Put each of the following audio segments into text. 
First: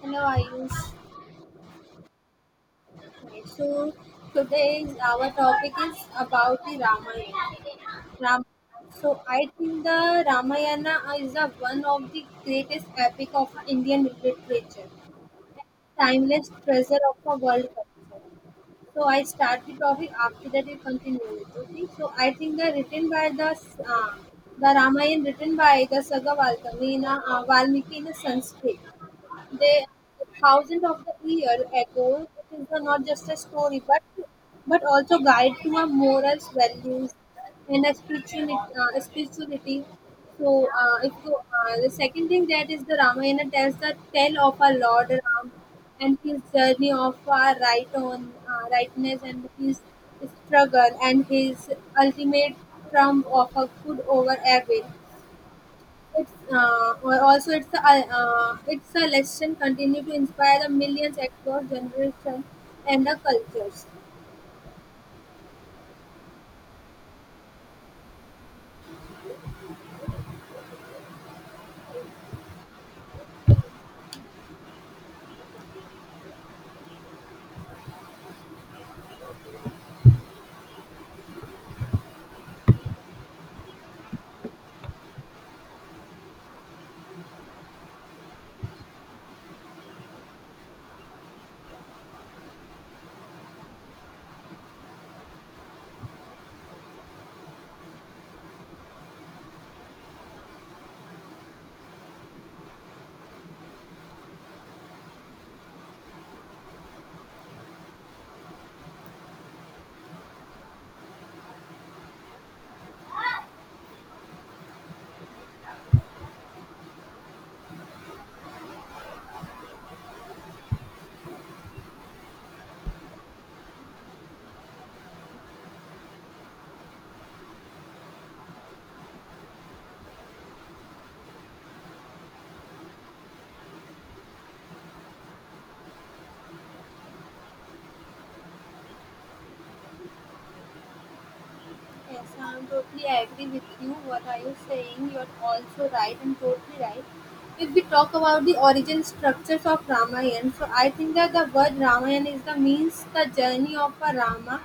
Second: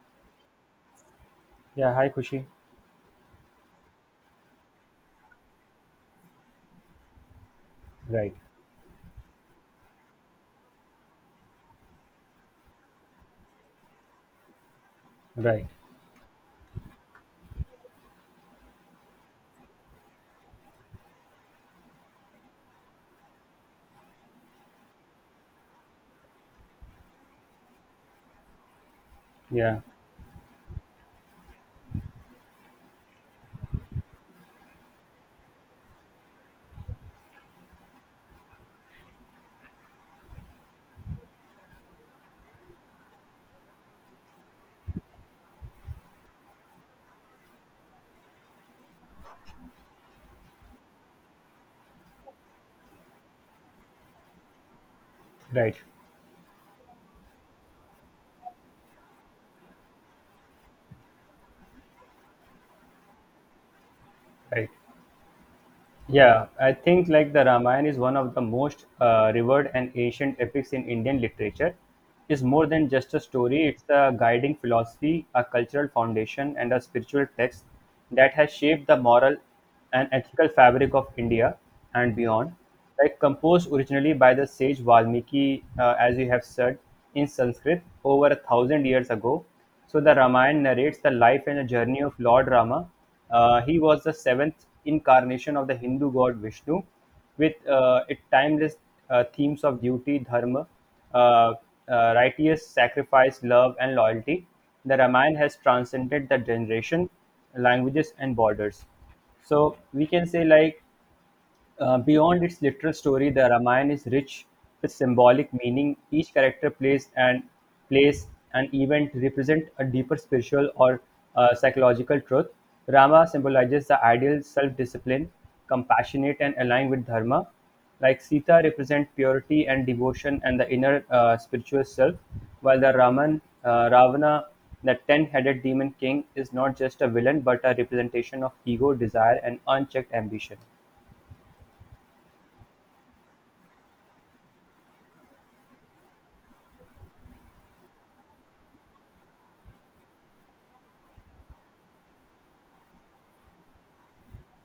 Hello, Ayush. Yeah, hi Kushi. Okay, so today our topic is about the Ramayana. Right, Ram- so I think the Ramayana is the one of the greatest epic of Indian literature, right. timeless treasure of the world culture. So I start the topic after that we continue it. Okay. So I think the written by uh, the Ramayana written by the Saga Valmiki in a Sanskrit. They Yeah, thousand of the year ago. It is not just a story, but also guide to our morals, values, and a spirituality. So, if you, the second thing that is the Ramayana tells the tale of our Lord Ram and his journey of our rightness and his struggle and his ultimate triumph of a good over evil. right, It's also it's a lesson continue to inspire the millions across generations and the cultures. right. Yeah, I think like the Ramayana is one of the most revered and ancient epics in Indian literature. It's more than just a story, it's a guiding philosophy, a cultural foundation, and a spiritual text that has shaped the moral and ethical fabric of India and beyond. Like composed originally by the sage Valmiki, as you have said, in Sanskrit over a thousand years ago. So the Ramayana narrates the life and the journey of Lord Rama. He was the seventh incarnation of the Hindu god Vishnu, with its timeless themes of duty, dharma, uh, uh, righteous sacrifice, love, and loyalty. The Ramayana has transcended the generation, languages, and borders, so we can say like beyond its literal story, the Ramayana is rich with symbolic meaning. Each character plays an event to represent a deeper spiritual or psychological truth. Rama symbolizes the ideal self-discipline, compassionate and aligned with dharma. Like Sita represent purity and devotion and the inner spiritual self, while the Raman Ravana, the ten-headed demon king, is not just a villain but a representation of ego, desire, and unchecked ambition. Yes, I'm totally agree with you. What are you saying? You're also right and totally right. If we talk about the origin structures of Ramayana, so I think that the word Ramayana is the means the journey of a Rama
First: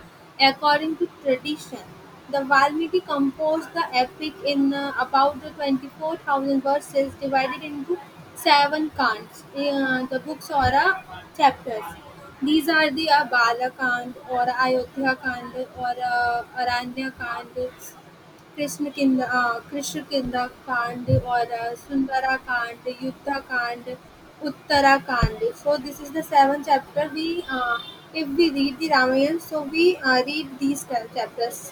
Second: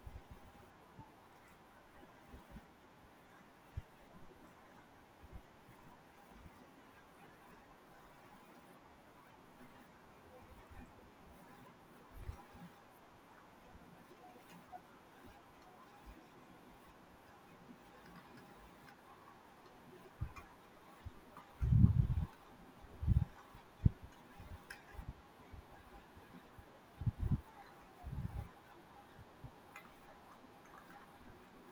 according to tradition. The Valmiki composed the epic in about the 24,000 verses divided into seven kants, the books or chapters. These are the Balakand or Ayodhya Kand or Aranya Kand Krishna Krishna किंदा कांड or Sundara Kand, Yuddha Kand, Uttara Kand. So this is the seventh chapter. We If we read the Ramayana, so we read these ten chapters,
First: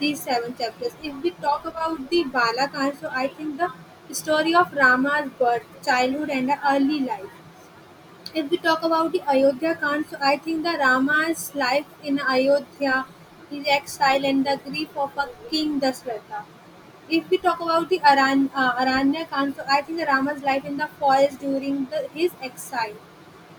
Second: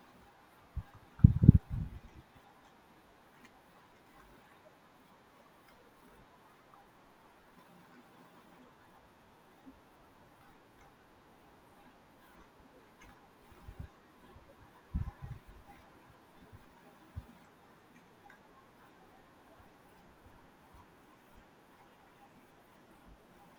these seven chapters. If we talk about the Balakand, so I think the story of Rama's birth, childhood, and the early life. If we talk about the Ayodhya Kand, so I think the Rama's life in Ayodhya, his exile and the grief of a king Dasratha. If we talk about the Aranya Kand, so I think the Rama's life in the forest during the, his exile.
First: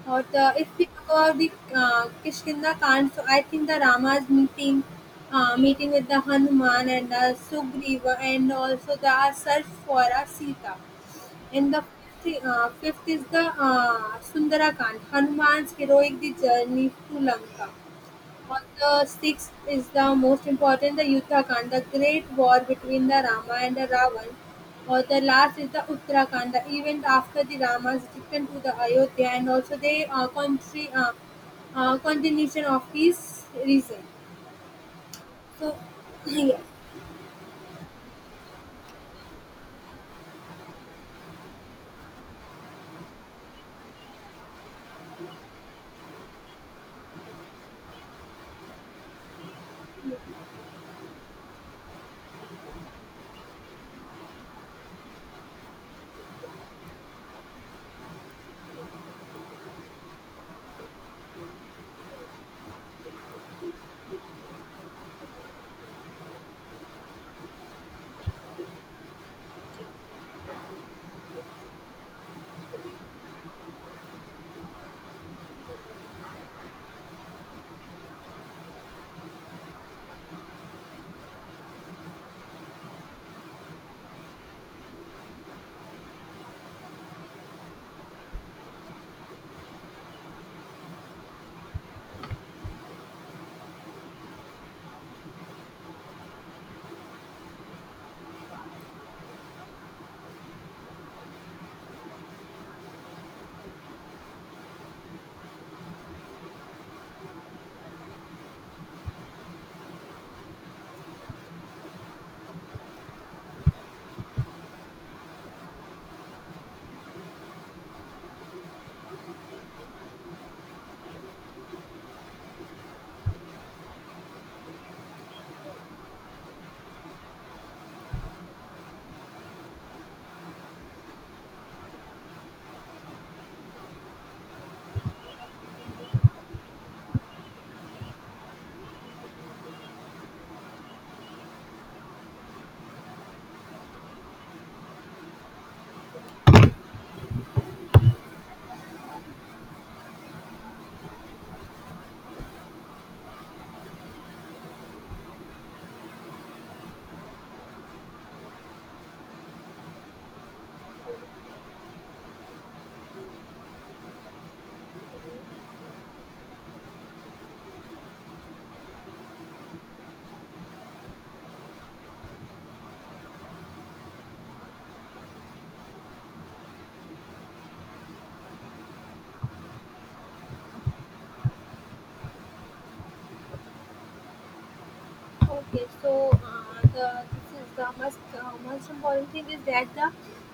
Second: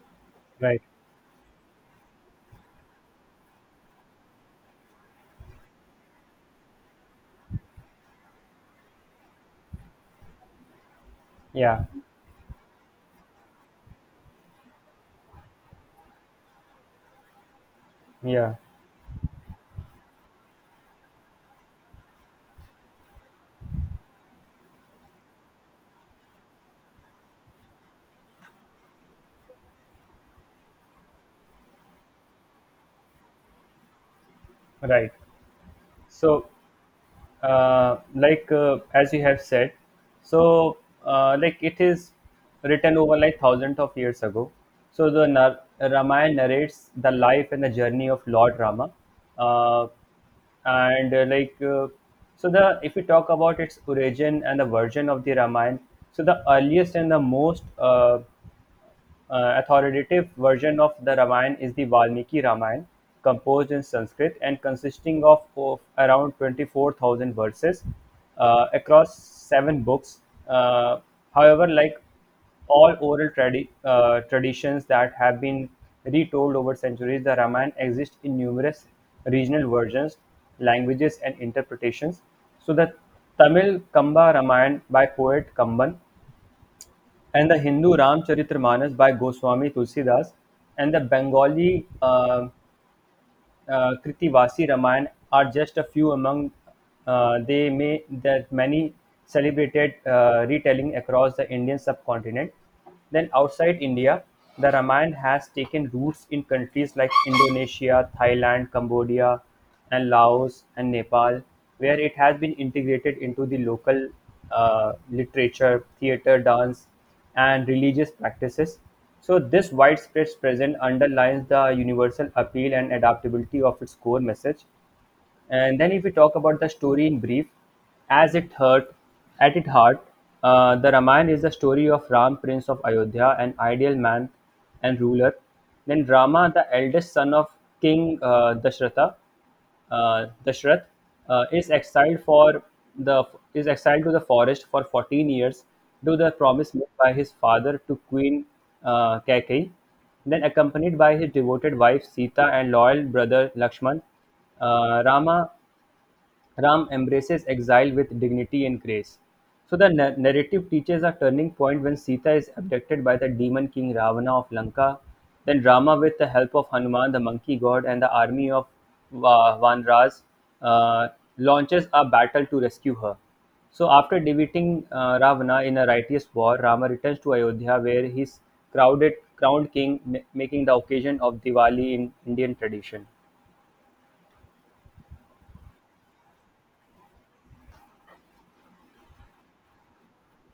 Or the, if Right. we talk about the Kishkinda Kand, so I think the Rama's meeting with the Hanuman and the Sugriva, and also the search for a Sita. In the Yeah, fifth is the Sundarakand, Hanuman's heroic the journey to Lanka. yeah, On the sixth is the most important, the Yuddhakand, the great war between the Rama and the Ravan. Or the last is the Uttarakhand, the event after the Rama's return to the Ayodhya and also the continuation of his reason. right. So, So, yes. As you have said, so like it is written over like thousands of years ago. So the Ramayana narrates the life and the journey of Lord Rama, uh, and like so the if we talk about its origin and the version of the Ramayana, so the earliest and the most authoritative version of the Ramayana is the Valmiki Ramayana, composed in Sanskrit and consisting of around 24,000 verses across seven books. Uh, however, like all traditions that have been retold over centuries, the Ramayana exists in numerous regional versions, languages, and interpretations. So, the Tamil Kamba Ramayana by poet Kamban and the Hindu Ramcharitmanas by Goswami Tulsidas and the Bengali Kritivasi Ramayana are just a few among they may that many celebrated retelling across the Indian subcontinent. Then outside India, the Ramayana has taken roots in countries like Indonesia, Thailand, Cambodia, and Laos and Nepal, where it has been integrated into the local literature, theater, dance, and religious practices. So, this widespread presence underlines the universal appeal and adaptability of its core message. And then if we talk about the story in brief, as it hurt, at its heart, the Ramayana is the story of Ram, prince of Ayodhya, an ideal man and ruler. Then Rama, the eldest son of King Dashrath, uh, is exiled for the is exiled to the forest for 14 years due to the promise made by his father to Queen Kaikeyi. Then, accompanied by his devoted wife Sita and loyal brother Lakshman, uh, Rama Ram embraces exile with dignity and grace. So the narrative teaches a turning point when Sita is abducted by the demon king Ravana of Lanka. Then Rama, with the help of Hanuman, the monkey god, and the army of Vanras, uh, launches a battle to rescue her. So after defeating Ravana in a righteous war, Rama returns to Ayodhya, where he's crowded crowned king, making the occasion of Diwali in Indian tradition. Okay, so the this is the most important thing is that the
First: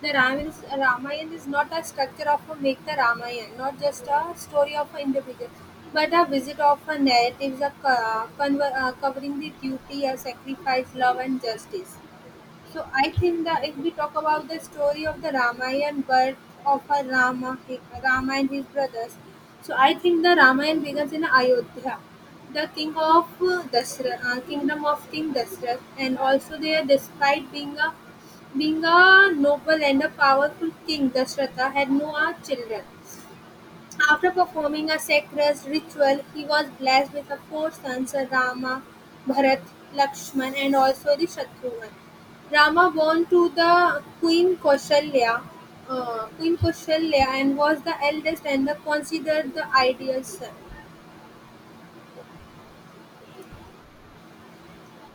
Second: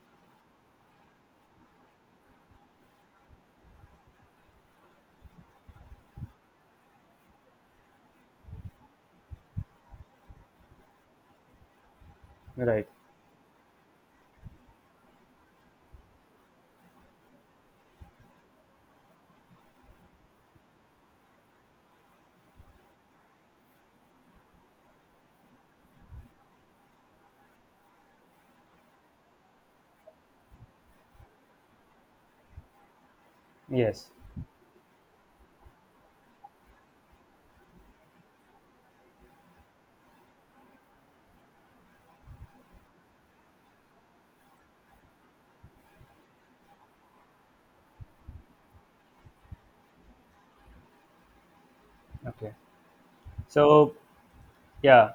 the Ramayana is not a structure of a make the Ramayana, not just a story of an individual, but a visit of a narratives of, covering the duty, sacrifice, love, and justice. So Right. I think that if we talk about the story of the Ramayana birth of a Rama, Rama and his brothers, so I think the Ramayana begins in Ayodhya, the king of kingdom of King Dashrath, and also there, despite being a noble and a powerful king, Dashratha had no children. Yes. After performing a sacred ritual, he was blessed with the four sons Rama, Bharat, Lakshman, and also the Shatrughan. Rama born to the Queen Kausalya and was the eldest and the, considered the ideal son. Okay. So, yeah.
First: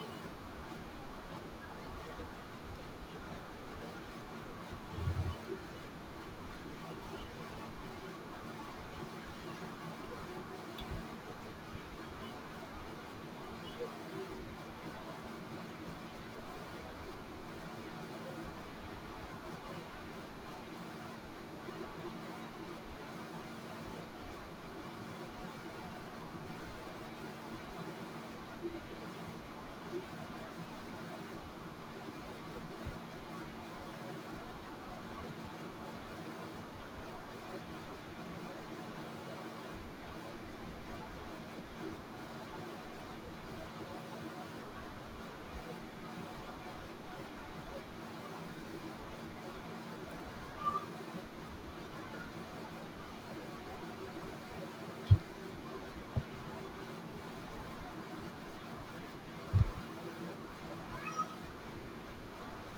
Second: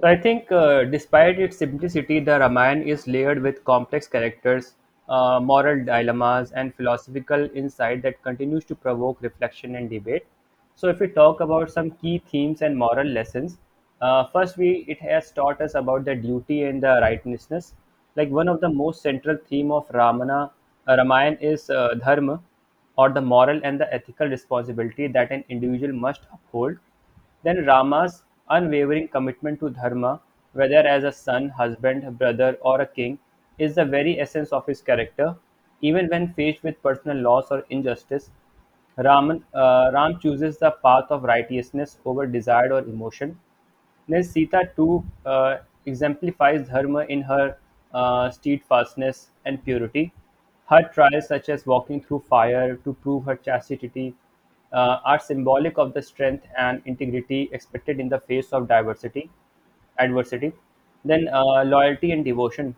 So I think, despite its simplicity, the Ramayana is layered with complex characters, moral dilemmas, and philosophical insight that continues to provoke reflection and debate. So, if we talk about some key themes and moral lessons, first, we it has taught us about the duty and the righteousness. Like one of the most central theme of Ramayana is dharma, or the moral and the ethical responsibility that an individual must uphold, then Rama's unwavering commitment to dharma, whether as a son, husband, brother, or a king, is the very essence of his character. Even when faced with personal loss or injustice, Ram chooses the path of righteousness over desire or emotion. Next, Sita too exemplifies dharma in her steadfastness and purity. Her trials, such as walking through fire to prove her chastity, are symbolic of the strength and integrity expected in the face of adversity. Then, loyalty and devotion,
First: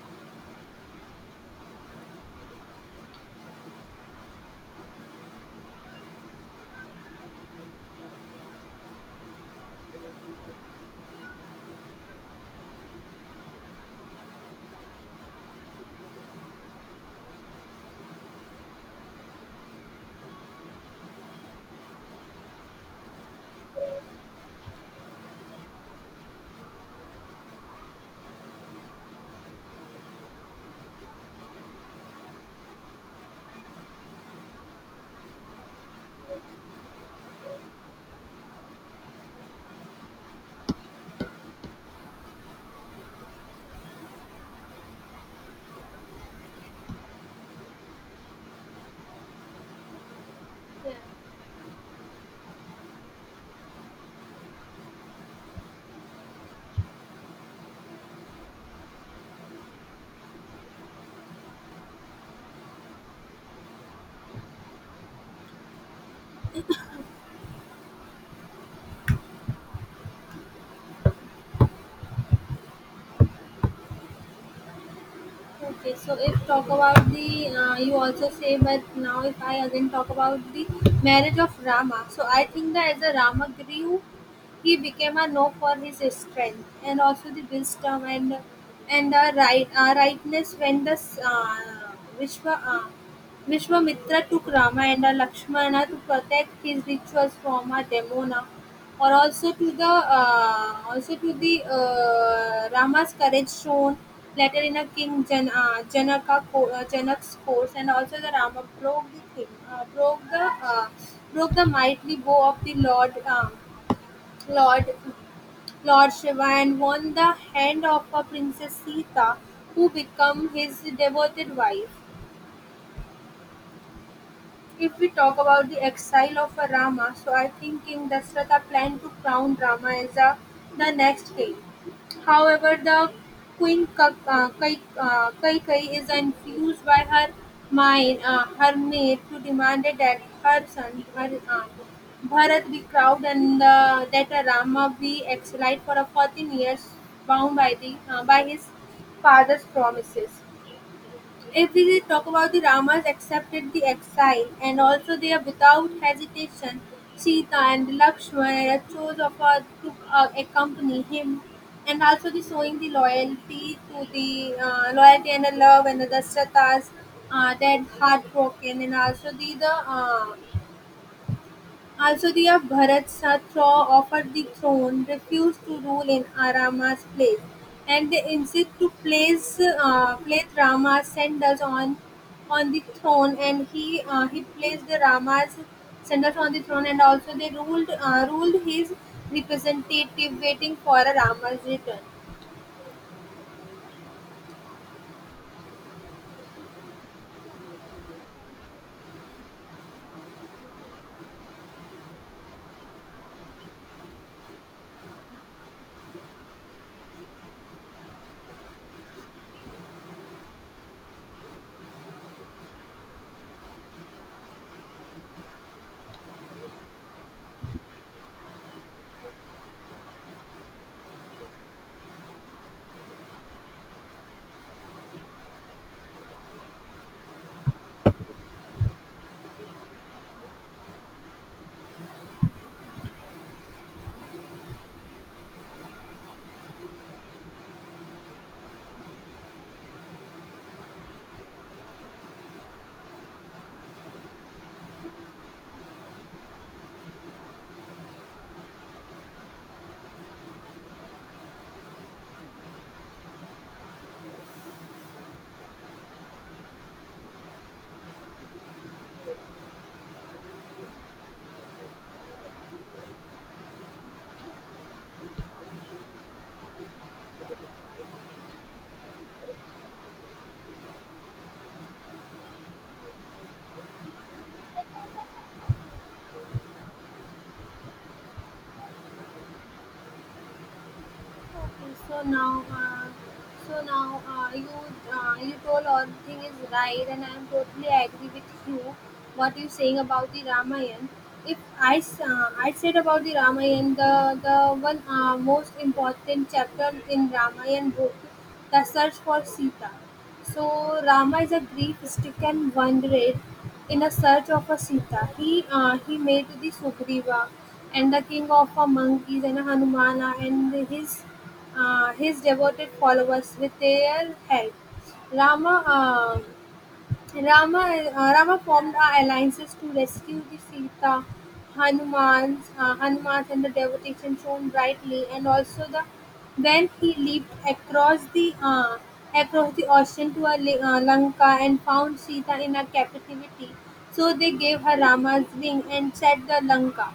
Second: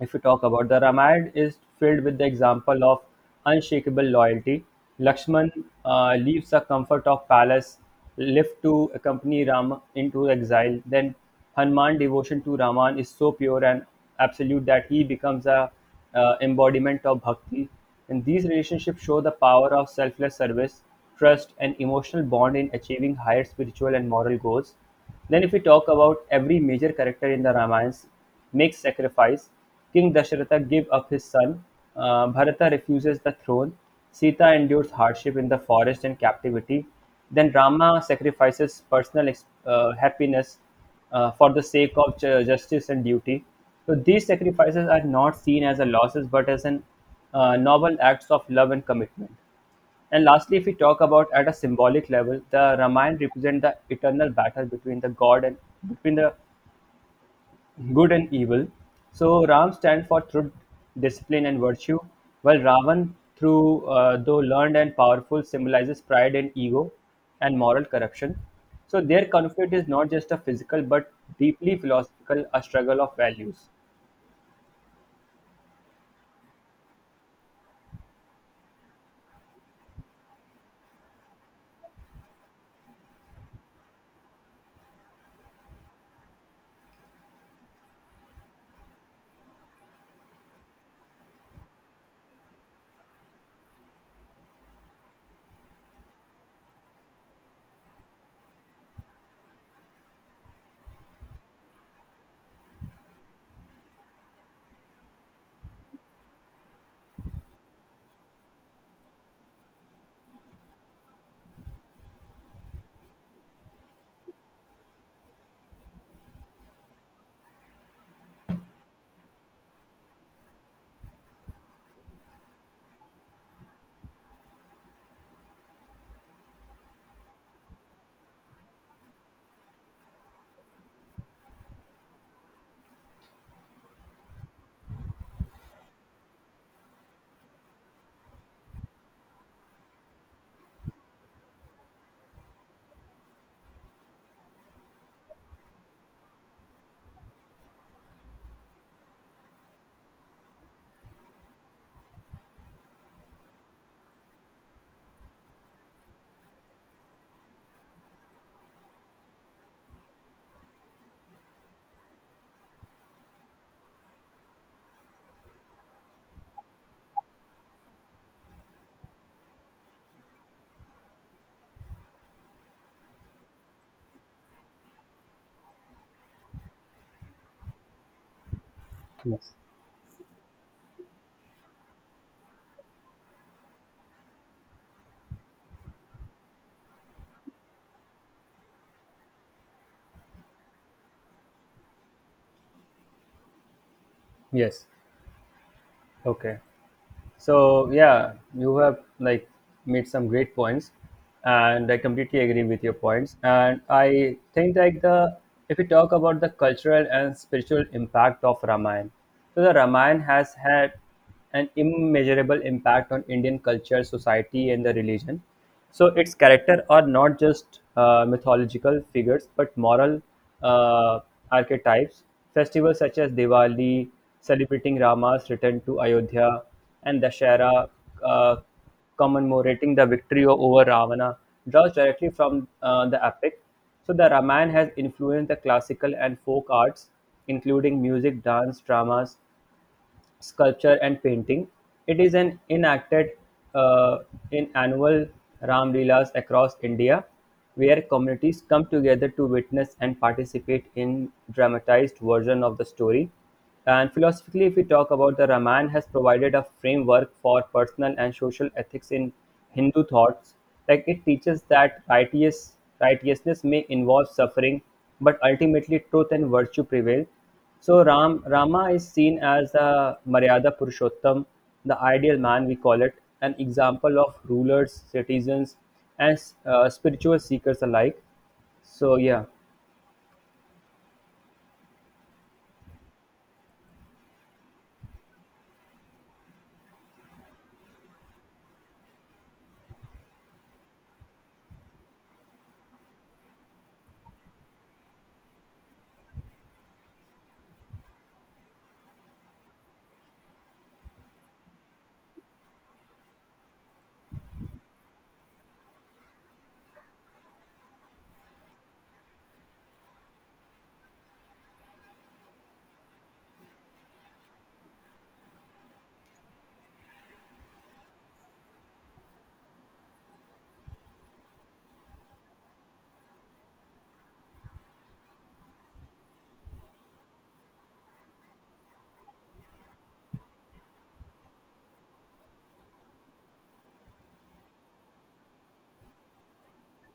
if we talk about, the Ramayana is filled with the example of unshakable loyalty. Lakshman leaves the comfort of palace, left to accompany Rama into exile. Then Hanuman devotion to Raman is so pure and absolute that he becomes a embodiment of bhakti. And these relationships show the power of selfless service, trust, and emotional bond in achieving higher spiritual and moral goals. Then, if we talk about, every major character in the Ramayans makes sacrifice. King Dasharatha give up his son. Bharata refuses the throne. Sita endures hardship in the forest and captivity. Then Rama sacrifices personal happiness for the sake of justice and duty. So these sacrifices are not seen as a losses, but as an noble acts of love and commitment. And lastly, if we Yeah. talk about at a symbolic level, the Ramayana represents the eternal battle between the God and between the good and evil. So Ram stands for truth, discipline, and virtue, while Ravan, through though learned and powerful, symbolizes pride and ego, and moral corruption. So their conflict is not just a physical but deeply philosophical, a struggle of values. Okay, so if talk about the, you also say, but now if I again talk about the marriage of Rama, so I think that as a Rama grew, he became a no for his strength and also the wisdom and the rightness when the uh, Vishwa uh, Vishwamitra took Rama and Lakshmana to protect his rituals from a demona or also to the Rama's courage shown later in a King Jan, Janaka co- Janak's course, and also the Rama broke the thing, uh, broke the mighty bow of the Lord Lord Shiva and won the hand of a Princess Sita, who became his devoted wife. If we talk about the exile of a Rama, so I think King Dasratha planned to crown Rama as a, the next king. However, the Kaikai is infused by her her maid, to demand that her son, her Bharat be crowned and that a Rama be exiled for a 14 years, bound by the by his father's promises. If we talk about the Ramas accepted the exile and also they are without hesitation Sita and Lakshmana chose of her to accompany him and also the showing the loyalty to the loyalty and the love and the Dashratha's dead heartbroken and also the also, the of Bharat Satra offered the throne, refused to rule in Arama's place, and they insist to place Yes. Place Rama's sandals on the throne, and he placed the Rama's sandals on the throne, and also they ruled his representative, waiting for a Rama's return. Yes. Okay. So yeah, you have like made some great points, and I completely agree with your points. And I think like the if we talk about the cultural and spiritual impact of Ramayana, so the Ramayana has had an immeasurable impact on Indian culture, society, and the religion. So its character are not just mythological figures but moral uh, archetypes. Festivals such as Diwali, celebrating Rama's return to Ayodhya, and Dashera, uh, commemorating the victory over Ravana, draws directly from the epic. So the Ramayana has influenced the classical and folk arts, including music, dance, dramas, sculpture and painting. It is an enacted uh, in annual Ram Leelas across India, where communities come together to witness and participate in dramatized version of the story. And philosophically, if we talk about, the Ramayana has provided a framework for personal and social ethics in Hindu thoughts. Like it teaches that righteousness may involve suffering, but ultimately truth and virtue prevail. So Rama is seen as the Maryada Purushottam, the ideal man we call it, an example of rulers, citizens, and spiritual seekers alike. So yeah, Okay, so now, you you told all the thing is right, and I am totally agree with you what you saying about the Ramayana. If I said about the Ramayana, the one most important chapter in Ramayana book, the search for Sita. So Rama is a grief-stricken wanderer in a search of a Sita. He made the Sugriva and the king of a monkeys and a Hanumana and his devoted followers with their help, Rama uh, Rama Rama formed alliances to rescue the Sita, Hanuman's and the devotion shown brightly, and also the when he leaped across the ocean to a, Lanka and found Sita in a captivity, so they gave her Rama's ring and set the Lanka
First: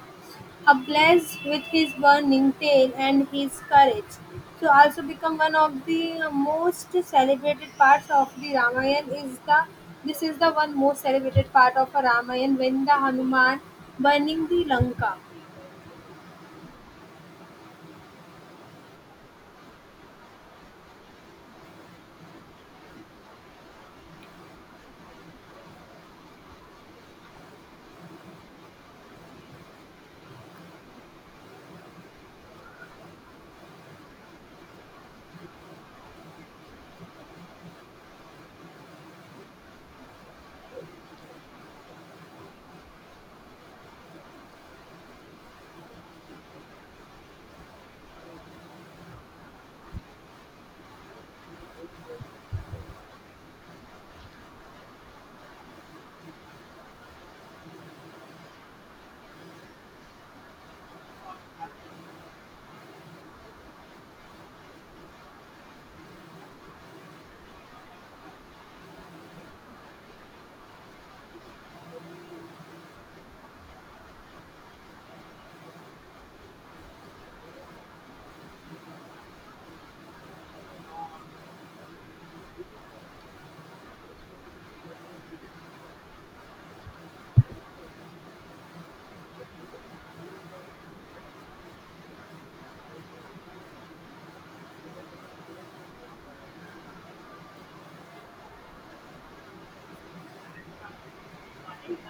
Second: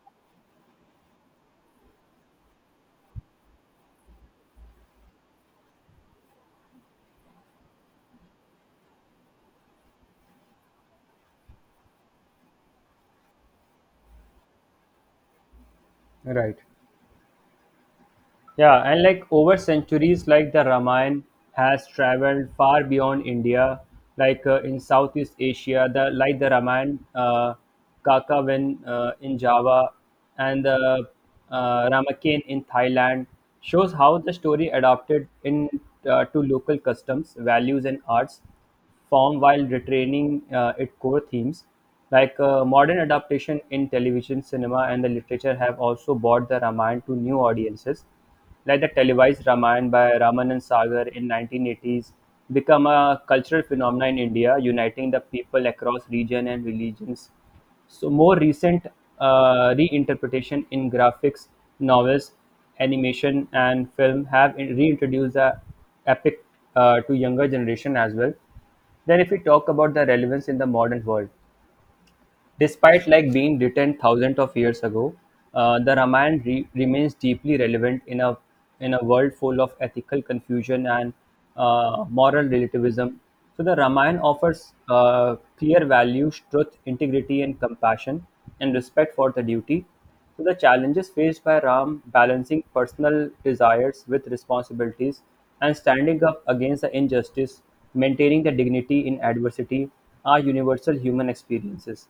ablaze with his burning tale and his courage, so also become one of the most celebrated parts of the Ramayana is the this is the one most celebrated part of a Ramayana when the Hanuman burning the Lanka. right. Yeah, and like over centuries, like the Ramayana has traveled far beyond India, like in Southeast Asia, the Ramayana Kakavin in Java and the Ramakien in Thailand shows how the story adapted in to local customs, values, and arts form while retaining its core themes. Like modern adaptation in television, cinema, and the literature have also brought the Ramayana to new audiences like the televised Ramayana by Ramanan Sagar in 1980s become a cultural phenomenon in India, uniting the people across region and religions. So more recent reinterpretation in graphics, novels, animation, and film have reintroduced the epic to younger generation as well. Then, if we talk about the relevance in the modern world, despite like being written thousands of years ago, the Ramayana remains deeply relevant in a world full of ethical confusion and moral relativism. So the Ramayana offers clear values, truth, integrity, and compassion, and respect for the duty. So the challenges faced by Ram, balancing personal desires with responsibilities, and standing up against the injustice, maintaining the dignity in adversity, are universal human experiences.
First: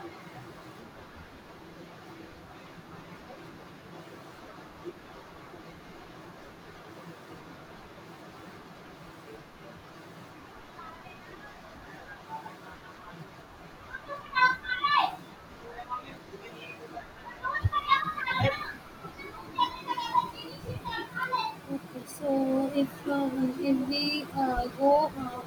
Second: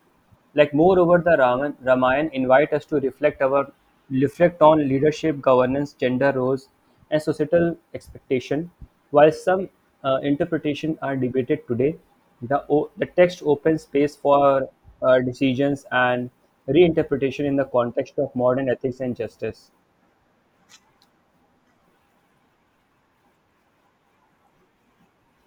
Like moreover the Ramayana invite us to reflect on leadership, governance, gender roles, and societal expectation. While some interpretation are debated today, the text opens space for decisions and reinterpretation in the context of modern ethics and justice. Okay, so if we go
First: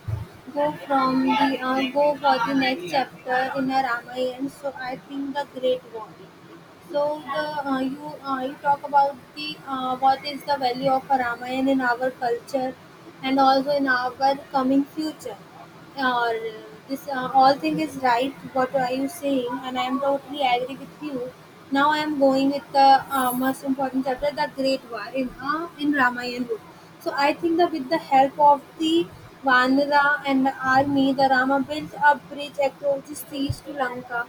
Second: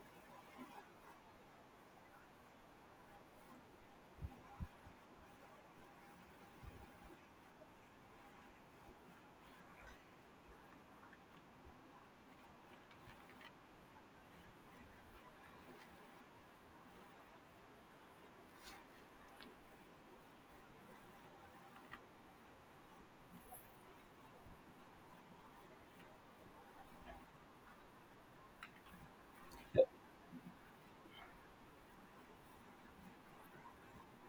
go from the go for the next chapter in a Ramayana, so I think the Great War. So the you you talk about the what is the value of a Ramayana in our culture and also in our coming future. Or this all thing is right what are you saying and I am totally agree with you now I am going with the most important chapter the great war in Ramayan book, so I think that with the help of the Vanara and the army the Rama built a bridge across the seas to Lanka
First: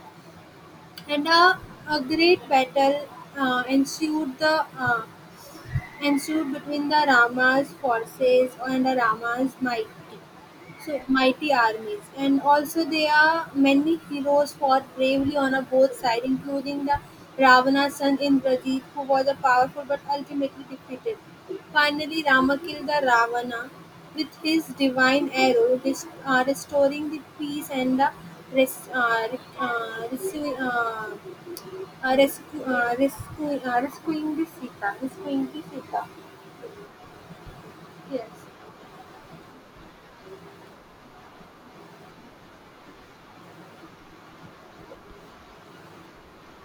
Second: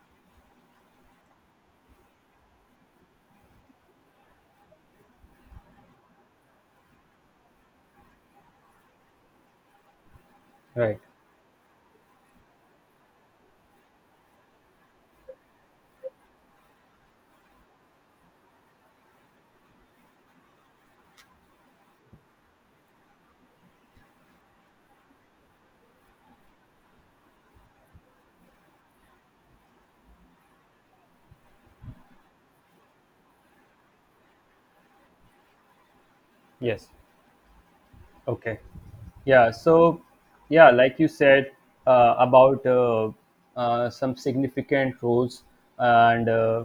and a great battle uh, ensued the uh, ensued between the Rama's forces and the Rama's mighty Right. so mighty armies. And also there are many heroes fought bravely on a both sides, including the Ravana's son Indrajit, who was a powerful but ultimately defeated. Finally, Rama killed the Ravana with his divine arrow, restoring the peace and the res- re- rescu- rescu- rescu- rescuing the Sita. Rescuing the Sita. Yes. Yes. Okay. Yeah. So, yeah, like you said about some significant roles and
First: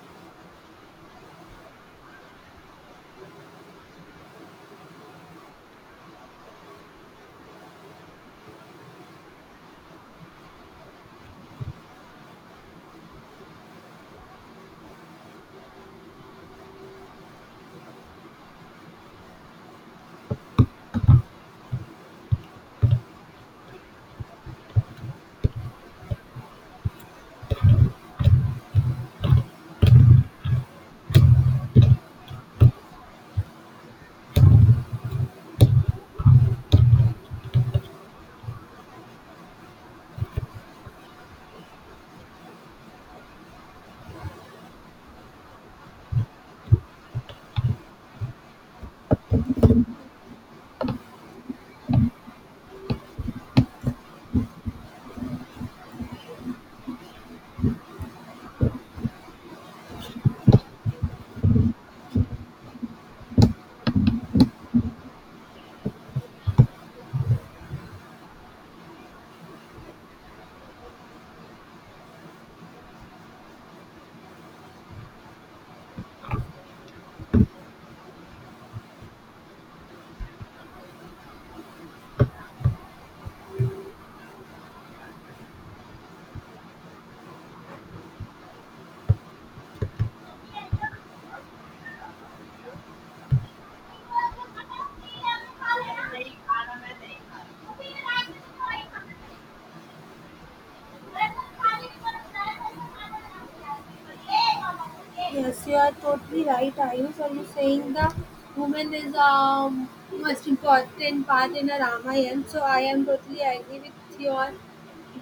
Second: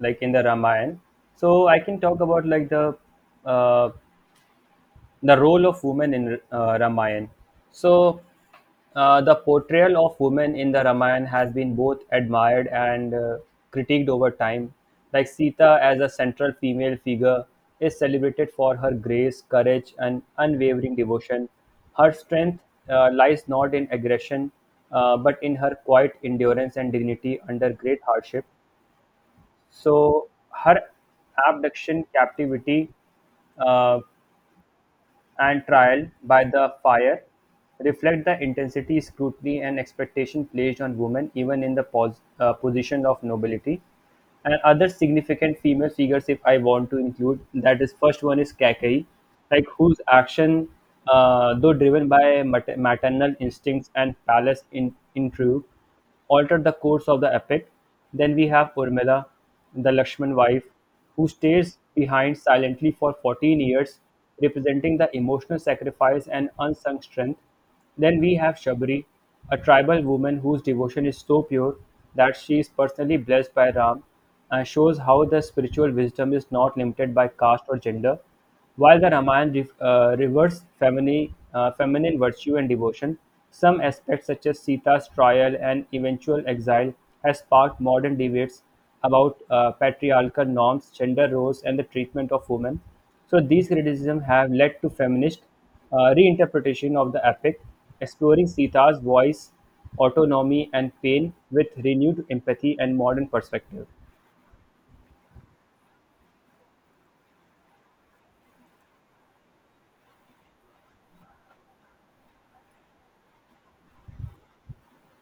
like in the Ramayana. So I can talk about like uh, the role of women in Ramayana. So, the portrayal of women in the Ramayana has been both admired and critiqued over time. Like Sita as a central female figure is celebrated for her grace, courage, and unwavering devotion. Her strength lies not in aggression, but in her quiet endurance and dignity under great hardship. So, her abduction, captivity, uh, and trial by the fire reflect the intensity, scrutiny, and expectation placed on women, even in the position of nobility. And other significant female figures, if I want to include, that is first one is Kakeyi, like whose action, though driven by maternal instincts and palace intrigue, altered the course of the epic. Then we have Urmila, the Lakshman wife, who stays behind silently for 14 years, representing the emotional sacrifice and unsung strength. Then we have Shabri, a tribal woman whose devotion is so pure that she is personally blessed by Ram and shows how the spiritual wisdom is not limited by caste or gender. While the Ramayana reveres feminine virtue and devotion, some aspects such as Sita's trial and eventual exile has sparked modern debates about patriarchal norms, gender roles, and the treatment of women. So these criticisms have led to feminist reinterpretation of the epic, exploring Sita's voice, autonomy, and pain with renewed empathy and modern perspective. Yes, you are totally right, Ayush. Are you saying the woman is most important part in a Ramayana? So I am totally agree with your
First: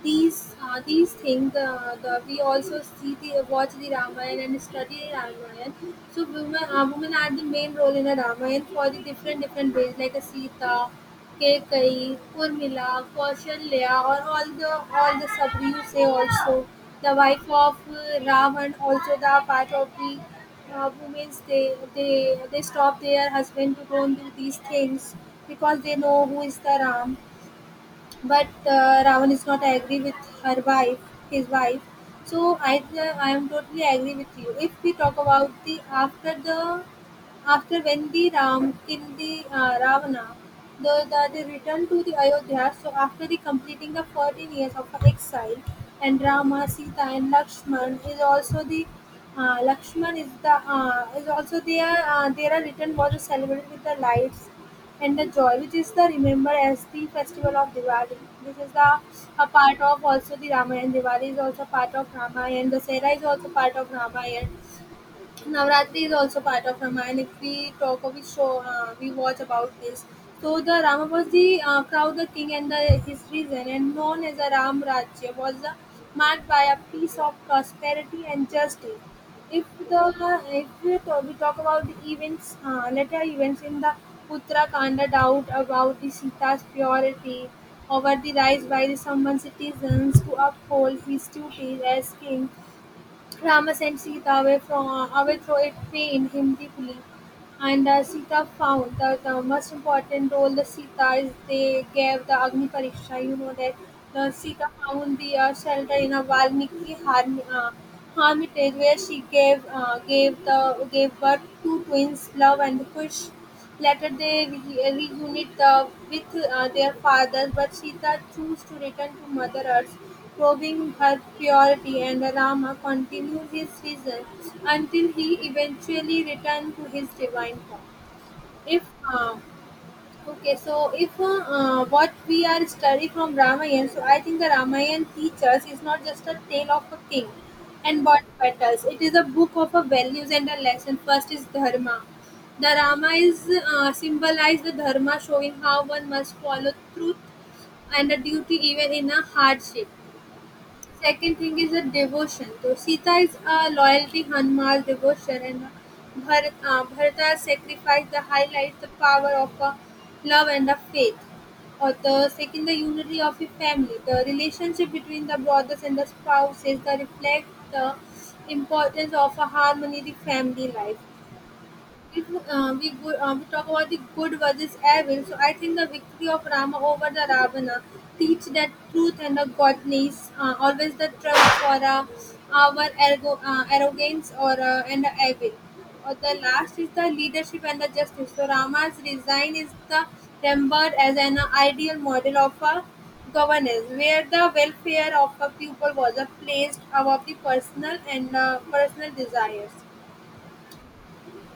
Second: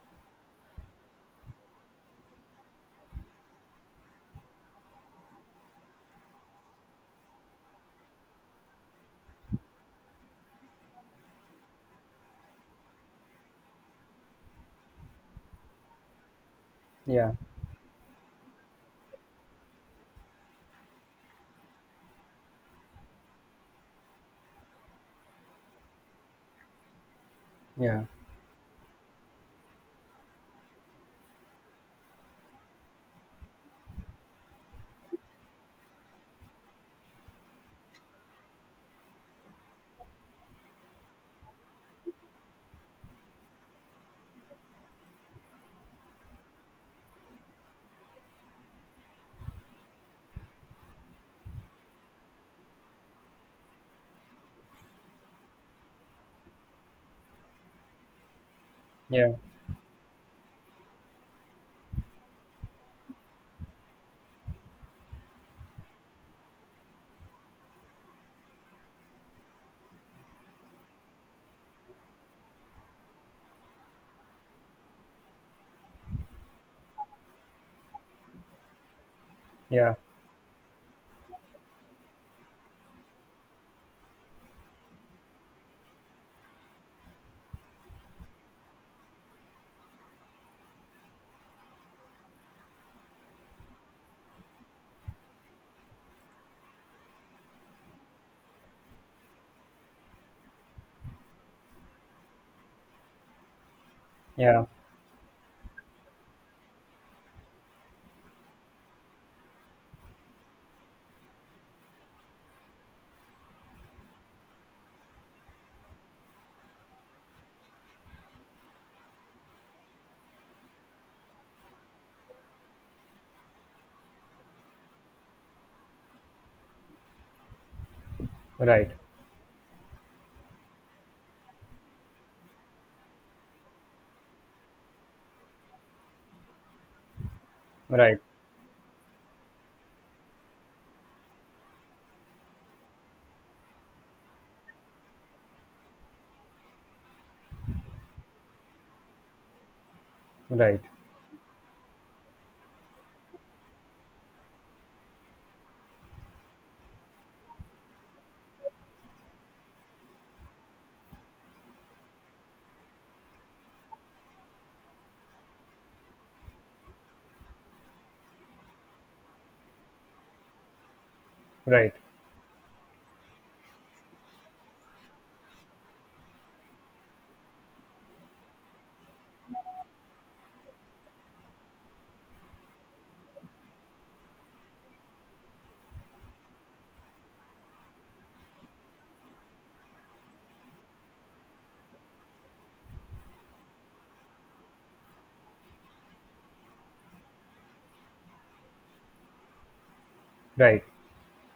these things the, we also see the watch the Ramayana and study Ramayana. So women are the main role in a Ramayana for the different different ways like a Sita, Kekai, Urmila, Kaushalya or all the Sabri you say also the Yeah, wife of Ravan also the part of the women they stop their husband to go and do these things because they know who is the Ram yeah, but Ravan is not agree with her wife, his wife. So I am totally agree with you. If we talk about the after when the Ram killed the Ravana, the they returned to the Ayodhya. So after the completing the 14 years of exile, and Rama, Sita, and Lakshman is the is also there. Their return was celebrated with the lights and the joy, which is the remembered as the festival of Diwali. This is the yeah, a part of also the Ramayana. Diwali is also part of Ramayana. The Sera is also part of Ramayana. Navratri is also part of Ramayana. If we talk of his show, we watch about this. So the Rama was the crown, the king, and the, his reason, and known as the Ram Rajya, was marked by a peace of prosperity and justice. If yeah, the if we talk, we talk about the events, later events in the Uttarakhand, doubt about the Sita's purity, over the rise by the Samban citizens to uphold his duties as king Rama sent Sita away from away through a pain Hindi, and Sita found that the most important role the Sita is they gave the Agni Pariksha. You know that the yeah. Sita found the shelter in a Valmiki hermitage where she gave gave the gave birth to twins, Love and Kush. Later they reunite the, with their fathers, but Sita chooses to return to Mother Earth, proving her purity, and Rama continues his season until he eventually returns to his divine form. If Right, uh, Okay, so if what we are study from Ramayana, so I think the Ramayana teaches is not just a tale of a king and right. but battles. It is a book of a values and a lesson. First is dharma. The Rama is symbolized the dharma, showing how one must follow truth and a duty even in a hardship. Right, Second thing is a devotion. So Sita is a loyalty, Hanuman's devotion, and Bharata's sacrifice that highlights the power of a love and the faith. Or the second, the unity of a family. The relationship between the brothers and the spouses that reflect the importance of a harmony in the family life right, it, we talk about the good versus evil. So I think the victory of Rama over the Ravana teach that truth and the godness, always the trust for our ergo, arrogance or and the evil. Or the last is the leadership and the justice. So Rama's resign is the remembered as an ideal model of a governance where the welfare of a people was placed above the personal and personal desires. right.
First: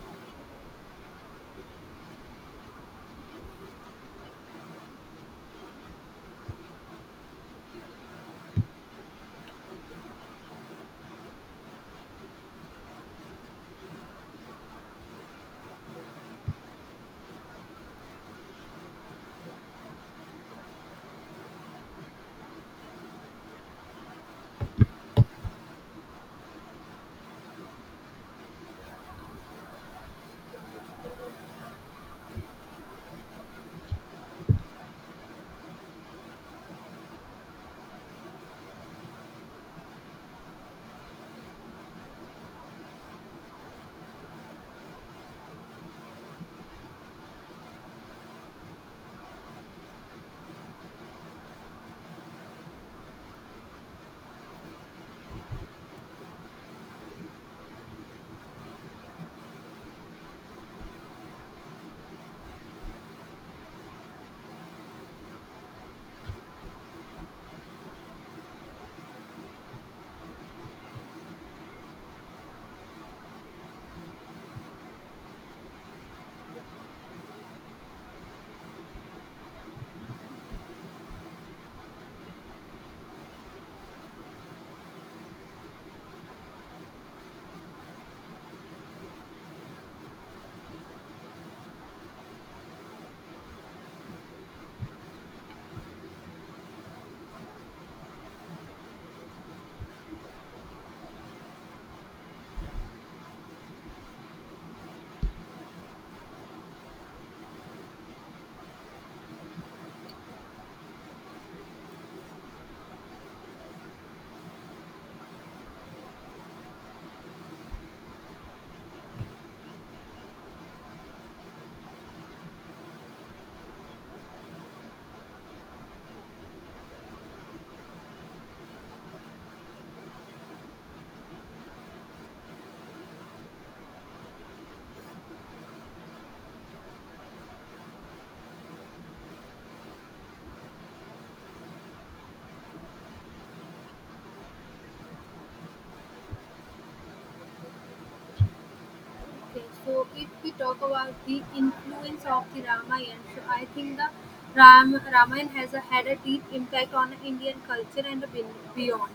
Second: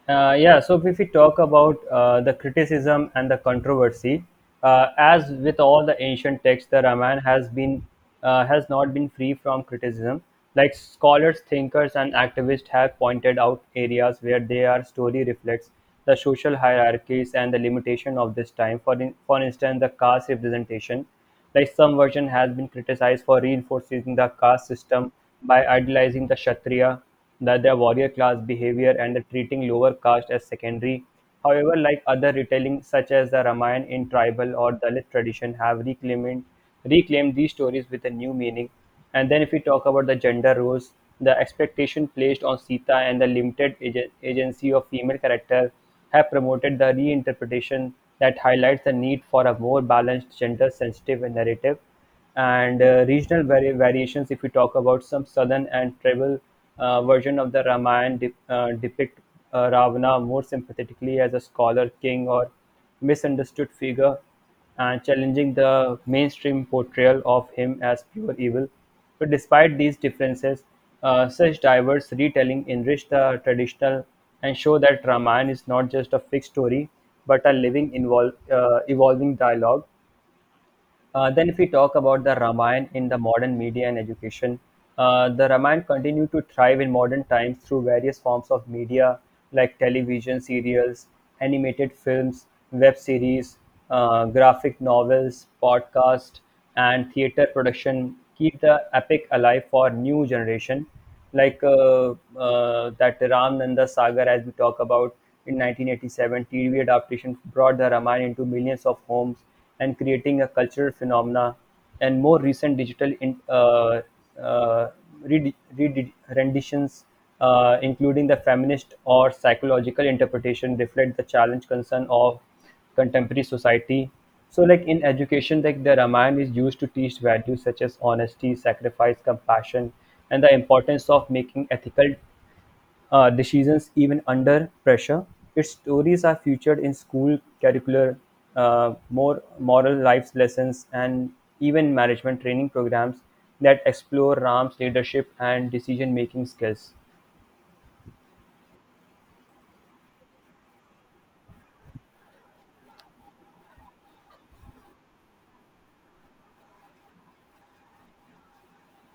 Yeah, so if we talk about the criticism and the controversy, as with all the ancient texts, the Ramayana has not been free from criticism. Like scholars, thinkers, and activists have pointed out areas where their story reflects the social hierarchies and the limitation of this time. For instance, the caste representation. Like some version has been criticized for reinforcing the caste system by idealizing the Kshatriya, the, their warrior class behavior, and the treating lower caste as secondary. However, like other retelling such as the Ramayana in tribal or Dalit tradition have reclaimed these stories with a new meaning. And then if we talk about the gender roles, the expectation placed on Sita and the limited agency of female character have promoted the reinterpretation that highlights the need for a more balanced, gender-sensitive narrative. And regional variations, if we talk about some southern and tribal version of the Ramayana, depict Ravana more sympathetically as a scholar, king, or misunderstood figure and challenging the mainstream portrayal of him as pure evil. But despite these differences, such diverse retelling enrich the traditional and show that Ramayana is not just a fixed story but a living, evolving dialogue. Then, if we talk about the Ramayana in the modern media and education, the Ramayana continued to thrive in modern times through various forms of media like television serials, animated films, web series, graphic novels, podcast, and theater production. Keep the epic alive for new generation like that Ram Nanda Sagar, as we talk about in 1987, TV adaptation brought the Ramayana into millions of homes and creating a cultural phenomena. And more recent digital uh, renditions, including the feminist or psychological interpretation, reflect the challenge concern of contemporary society. So like in education, like the Ramayana is used to teach values such as honesty, sacrifice, compassion, and the importance of making ethical decisions even under pressure. Its stories are featured in school curricular, more moral life lessons, and even management training programs that explore Ram's leadership and decision-making skills. Okay, so if we talk about the influence of the Ramayana, so I think the Ramayana has a, had a deep impact on Indian culture and beyond.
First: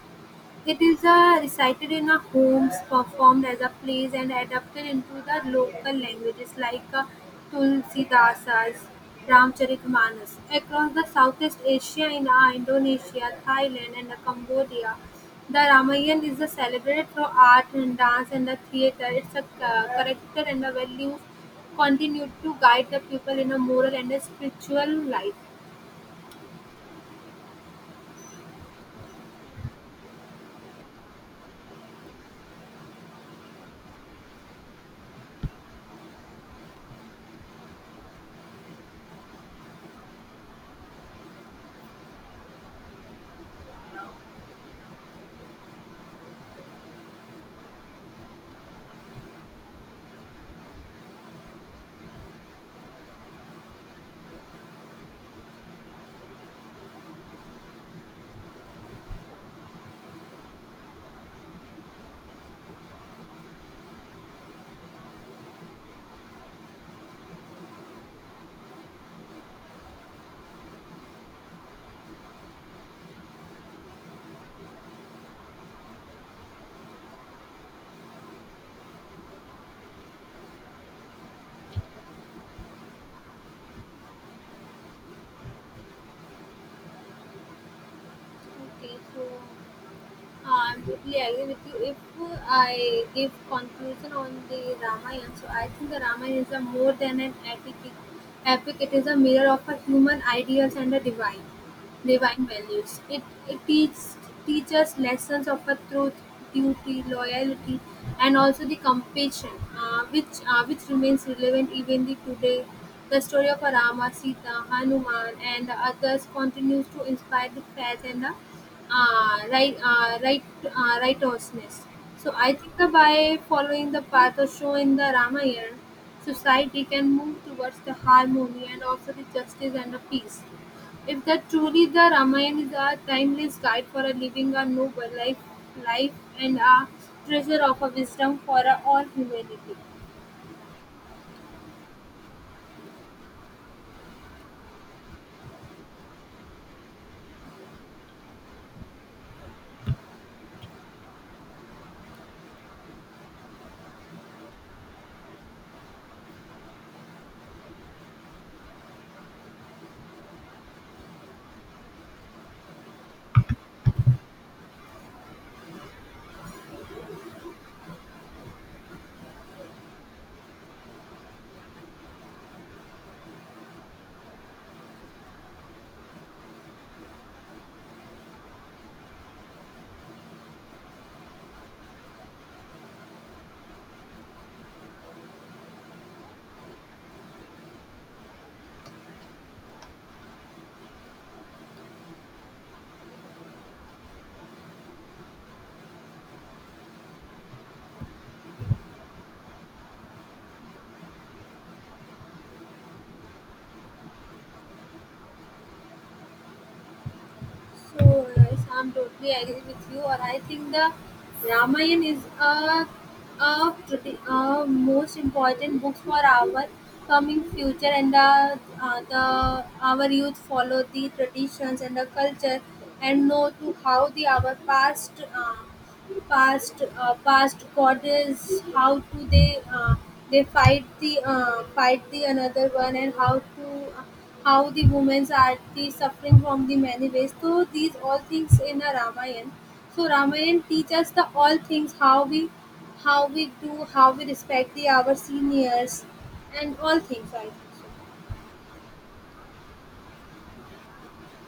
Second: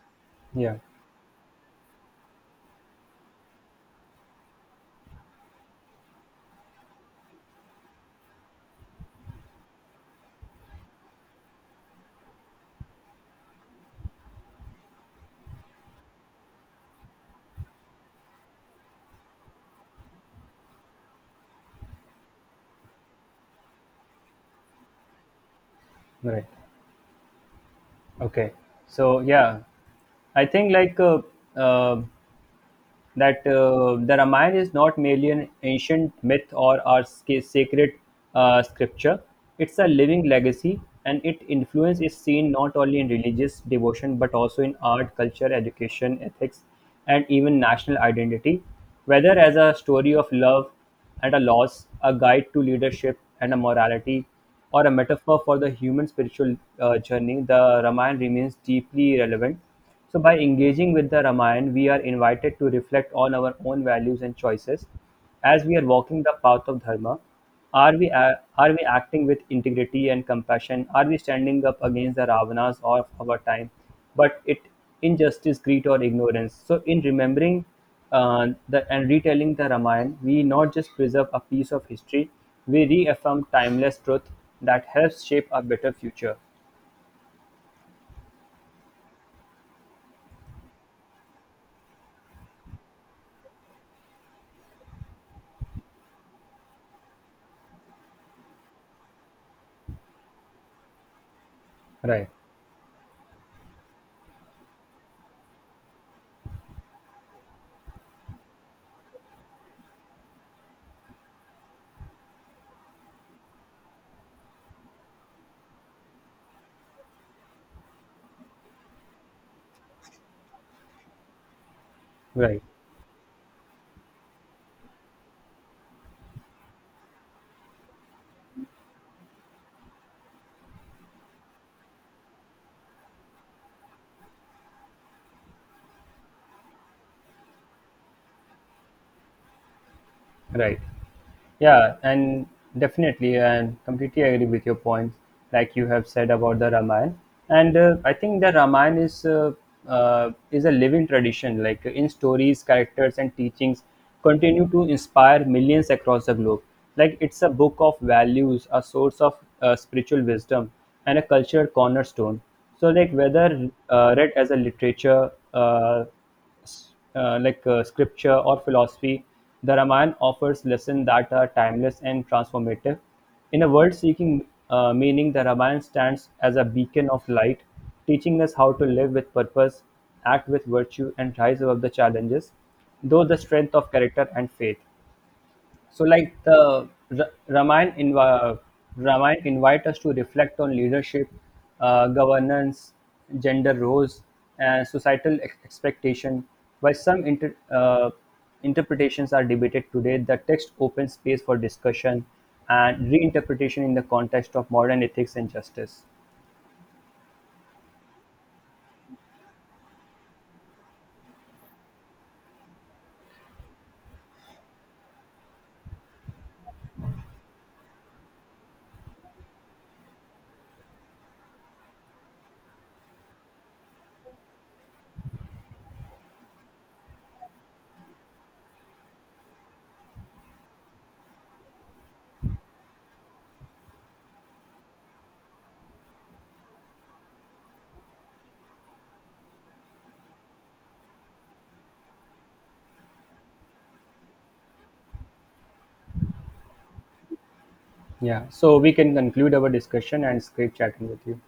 Yeah, It is recited in our homes, performed as a plays and adapted into the local languages like Tulsidasa's Ramcharitmanas. Across the Southeast Asia in Indonesia, Thailand and Cambodia, the Ramayana is celebrated through art and dance and the theatre. Its a character and the values continue to guide the people in a moral and a spiritual life. right. Okay. So yeah, I think like uh, that the Ramayana is not merely an ancient myth or our sacred scripture. It's a living legacy, and its influence is seen not only in religious devotion but also in art, culture, education, ethics, and even national identity. Whether as a story of love and a loss, a guide to leadership and a morality, or a metaphor for the human spiritual journey, the Ramayana remains deeply relevant. So by engaging with the Ramayana, we are invited to reflect on our own values and choices as we are walking the path of dharma. Are we are we acting with integrity and compassion? Are we standing up against the Ravanas of our time, but it injustice, greed, or ignorance? So in remembering the and retelling the Ramayana, we not just preserve a piece of history, we reaffirm timeless truth that helps shape a better future. Okay, so Uh, I'm totally agree with you. If I give conclusion on the Ramayana, so I think the Ramayana is a more than an epic. Epic, it is a mirror of a human ideals and a Right, divine values. It teaches lessons of a truth, duty, loyalty, and also the compassion, which remains relevant even the today. The story of a Rama, Sita, Hanuman, and others continues to inspire the faith and the right righteousness. So I right, think that by following the path or show in the Ramayana, society can move towards the harmony and also the justice and the peace. If that truly the Ramayana is a timeless guide for a living a noble life and a treasure of a wisdom for a all humanity. right. Yeah, and definitely, and completely agree with your points, like you have said about the Ramayana. And I think the Ramayana is a living tradition, like in stories, characters, and teachings, continue to inspire millions across the globe. Like it's a book of values, a source of spiritual wisdom, and a cultural cornerstone. So, like whether read as a literature, scripture or philosophy, the Ramayana offers lessons that are timeless and transformative. In a world seeking meaning, the Ramayana stands as a beacon of light, teaching us how to live with purpose, act with virtue, and rise above the challenges, though the strength of character and faith. So, like the Ramayana, Ramayana invite us to reflect on leadership, governance, gender roles, and societal expectation. While some interpretations are debated today, the text opens space for discussion and reinterpretation in the context of modern ethics and justice. So nice. I'm totally agree with you. Or I think the Ramayana is a, pretty, a most important book for our coming future and the our youth follow the traditions and the culture and know to how the our past past goddess how to they fight the another one and how to how the women are the suffering from the many ways. So these all things in a Ramayana. So Ramayana teaches the all things how we do, how we respect the our seniors and all things I think. Yeah. So we can conclude our discussion and it's great chatting with you.